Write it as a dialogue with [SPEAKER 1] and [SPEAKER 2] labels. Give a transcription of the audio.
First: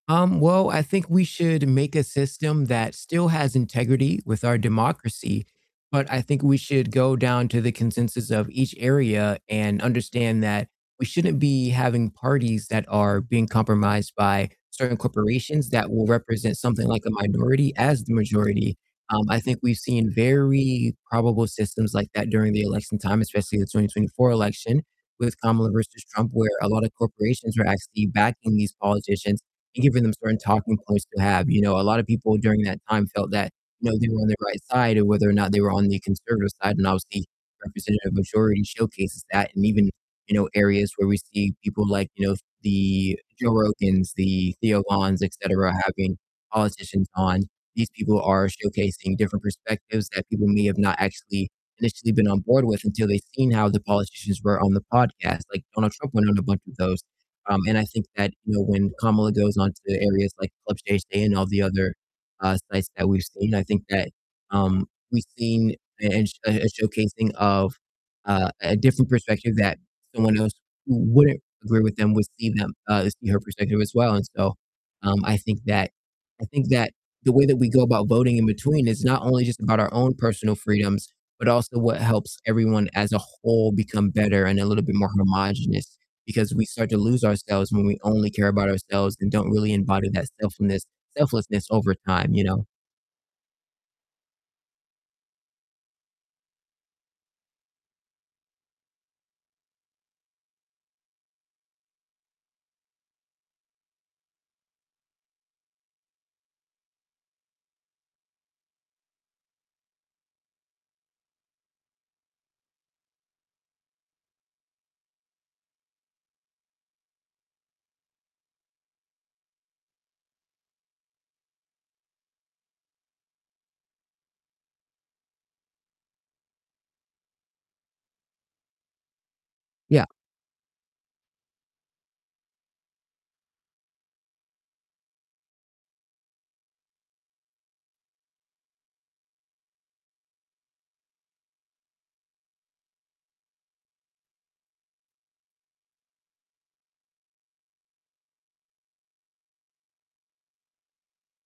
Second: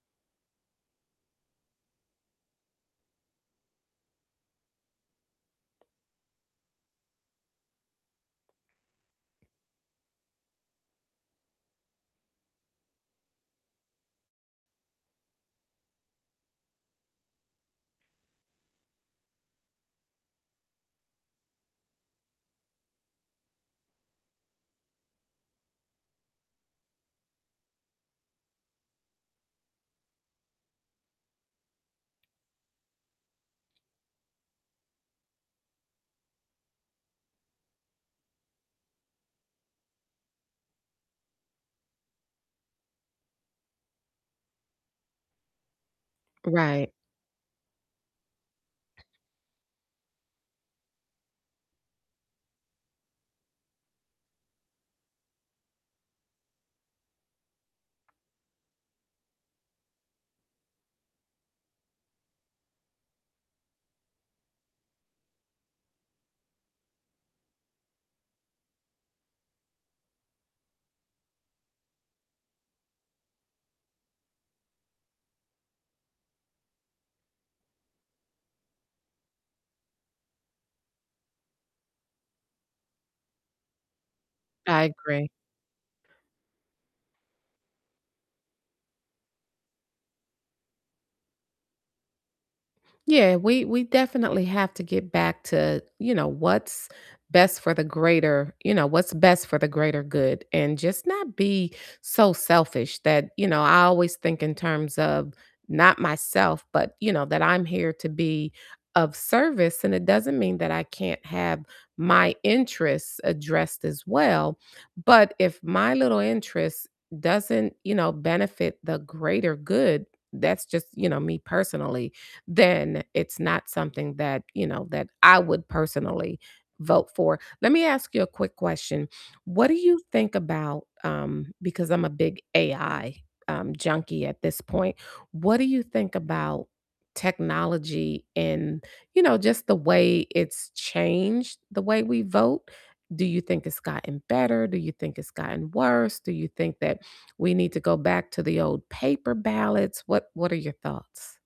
[SPEAKER 1] Um, well, I think we should make a system that still has integrity with our democracy, but I think we should go down to the consensus of each area, and understand that we shouldn't be having parties that are being compromised by certain corporations that will represent something like a minority as the majority, um, I think we've seen very probable systems like that during the election time, especially the 2024 election, with Kamala versus Trump, where a lotta corporations are actually backing these politicians, and giving them certain talking points to have, you know, a lot of people during that time felt that, you know, they were on the right side or whether or not they were on the conservative side, and obviously, Representative Majority showcases that, and even, you know, areas where we see people, like, you know, the Joe Rogans, the Theo Vons, etcetera, having
[SPEAKER 2] Right.
[SPEAKER 1] politicians on, these people are showcasing different perspectives that people may have not actually initially been on board with until they've seen how the politicians were on the podcast. Like, Donald Trump went on a bunch of those, um, and I think that, you know, when Kamala goes on to areas like Club Shay Shay and, all the other, uh, sites that we've seen, I think that, um, we've seen a a sh a showcasing of, uh, a different perspective that someone else who wouldn't agree with them would see them uh, see her perspective as well. And so, um, I think that I think that the way that we go about voting in between is not only just about our own personal freedoms, but also what helps everyone as a whole become better, and a
[SPEAKER 2] I
[SPEAKER 1] little bit more
[SPEAKER 2] agree.
[SPEAKER 1] homogenous, because we start to lose ourselves when we only care about ourselves, and don't really embody that selfness- selflessness over time, you know.
[SPEAKER 2] Yeah, we we definitely have to get back to, you know, what's best for the greater you know, what's best for the greater good, and just not be so selfish that you know, I always think in terms of not myself, but, you know, that I'm here to be of service, and it doesn't mean that I can't have my interests addressed as well, but if my little interest doesn't, you know, benefit the greater good, that's just you know, me personally, then it's not something that, you know, that I would personally vote for. Let me ask you a quick question, what do you
[SPEAKER 1] Yeah.
[SPEAKER 2] think about, um because I'm a big AI, um, junkie at this point, what do you think about technology and, you know, just the way it's changed the way we vote? Do you think it's gotten better, do you think it's gotten worse, do you think that we need to go back to the old paper ballots? What what are your thoughts?